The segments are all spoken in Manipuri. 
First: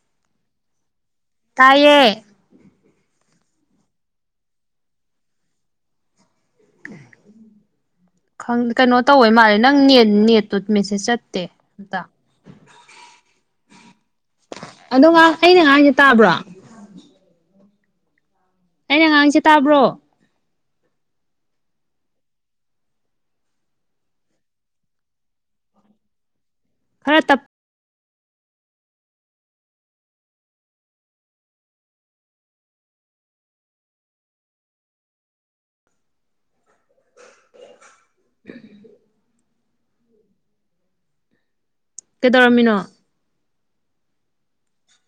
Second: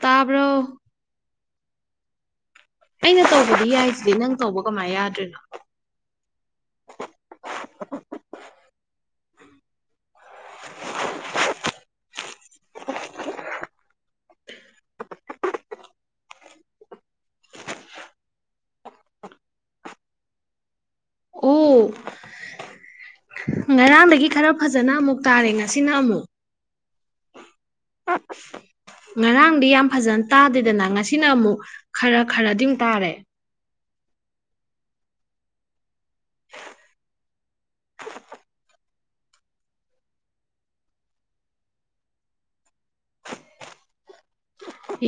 ꯇꯕꯔ‌ꯣ ꯇꯌꯦ ꯑꯩꯅ ꯇꯧꯕꯗꯤ ꯌꯥꯏꯁꯤꯗꯤ ꯅꯪ ꯇꯧꯕ ꯀꯃꯥꯏ ꯌꯥꯗ꯭ꯔꯤꯅꯣ [inaudible] ꯀꯩꯅꯣ ꯇꯧꯋ ꯃꯥꯜꯂꯦ ꯅꯪ ꯅ ꯅꯦꯠꯇꯨ ꯃꯦꯁꯦꯖ ꯆꯠꯇꯦ ꯑꯝꯇ [inaudible] ꯑꯗꯣ ꯉꯥꯏꯍꯥꯛ ꯑꯩꯅ ꯉꯥꯏꯍꯅ ꯇꯥꯕ꯭ꯔꯣ ꯑꯩꯅ ꯑꯉꯥꯡꯁꯦ ꯇꯥꯕ꯭ꯔꯣ ꯎ ꯉꯔꯥꯡꯗꯒꯤ ꯈꯔ ꯐꯖꯅ ꯑꯃꯨꯛ ꯇꯥꯔꯦ ꯉꯁꯤꯅ ꯑꯃꯨꯛ ꯈꯔ ꯇꯞ ꯑ ꯉꯔꯥꯡꯗꯤ ꯌꯥꯝ ꯐꯖꯅ ꯇꯥꯗꯦꯗꯅ ꯉꯁꯤꯅ ꯑꯃꯨꯛ ꯈꯔ ꯈꯔꯗꯤꯝ ꯇꯥꯔꯦ [inaudible] [inaudible] ꯀꯩꯗꯧꯔꯝꯃꯤꯅꯣ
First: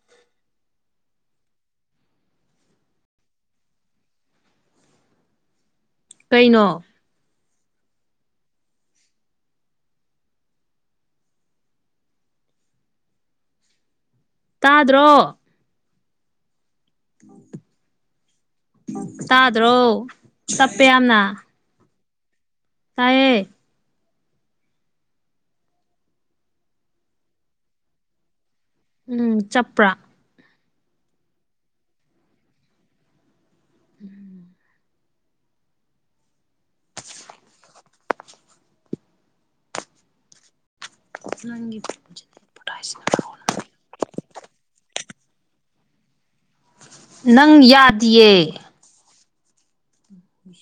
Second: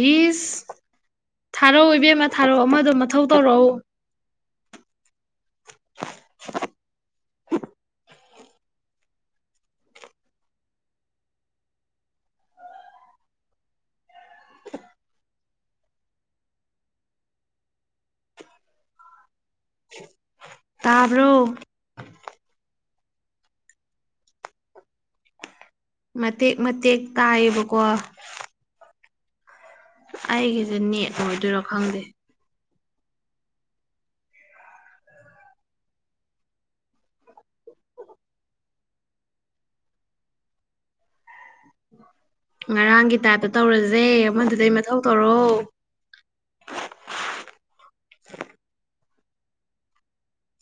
ꯏꯁ ꯊꯥꯔꯣ ꯑꯣꯏꯕꯦꯝꯃ ꯊꯥꯔꯣ ꯑꯃꯗꯣ ꯃꯊꯧ ꯇꯧꯔꯛꯎ ꯀꯩꯅꯣ ꯇꯥꯗ꯭ꯔꯣ ꯇꯥꯗ꯭ꯔꯣ ꯆꯞꯄꯦ ꯌꯥꯝꯅ ꯇꯥꯕ꯭ꯔꯣ ꯇꯔꯌꯦ ꯃꯇꯦꯛ ꯃꯇꯦꯛ ꯇꯥꯏꯌꯦꯕꯀꯣ ꯎꯝ ꯆꯞꯄ꯭ꯔꯥ ꯑꯩꯒꯤꯁꯦ ꯅꯦꯛꯀꯣ ꯑꯣꯏꯗꯣꯏꯔꯣ ꯈꯪꯗꯦ ꯎꯝ ꯅꯪ ꯉꯔꯥꯡꯒꯤ ꯇꯥꯏꯞꯇ ꯇꯧꯔꯁꯦ ꯑꯃꯗꯨꯗꯩ ꯃꯊꯧ ꯇꯧꯔꯣ ꯅꯪ ꯌꯥꯗꯌꯦꯦ ꯎ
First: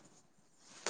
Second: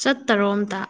ꯆꯠꯇꯔꯣ ꯑꯝꯇ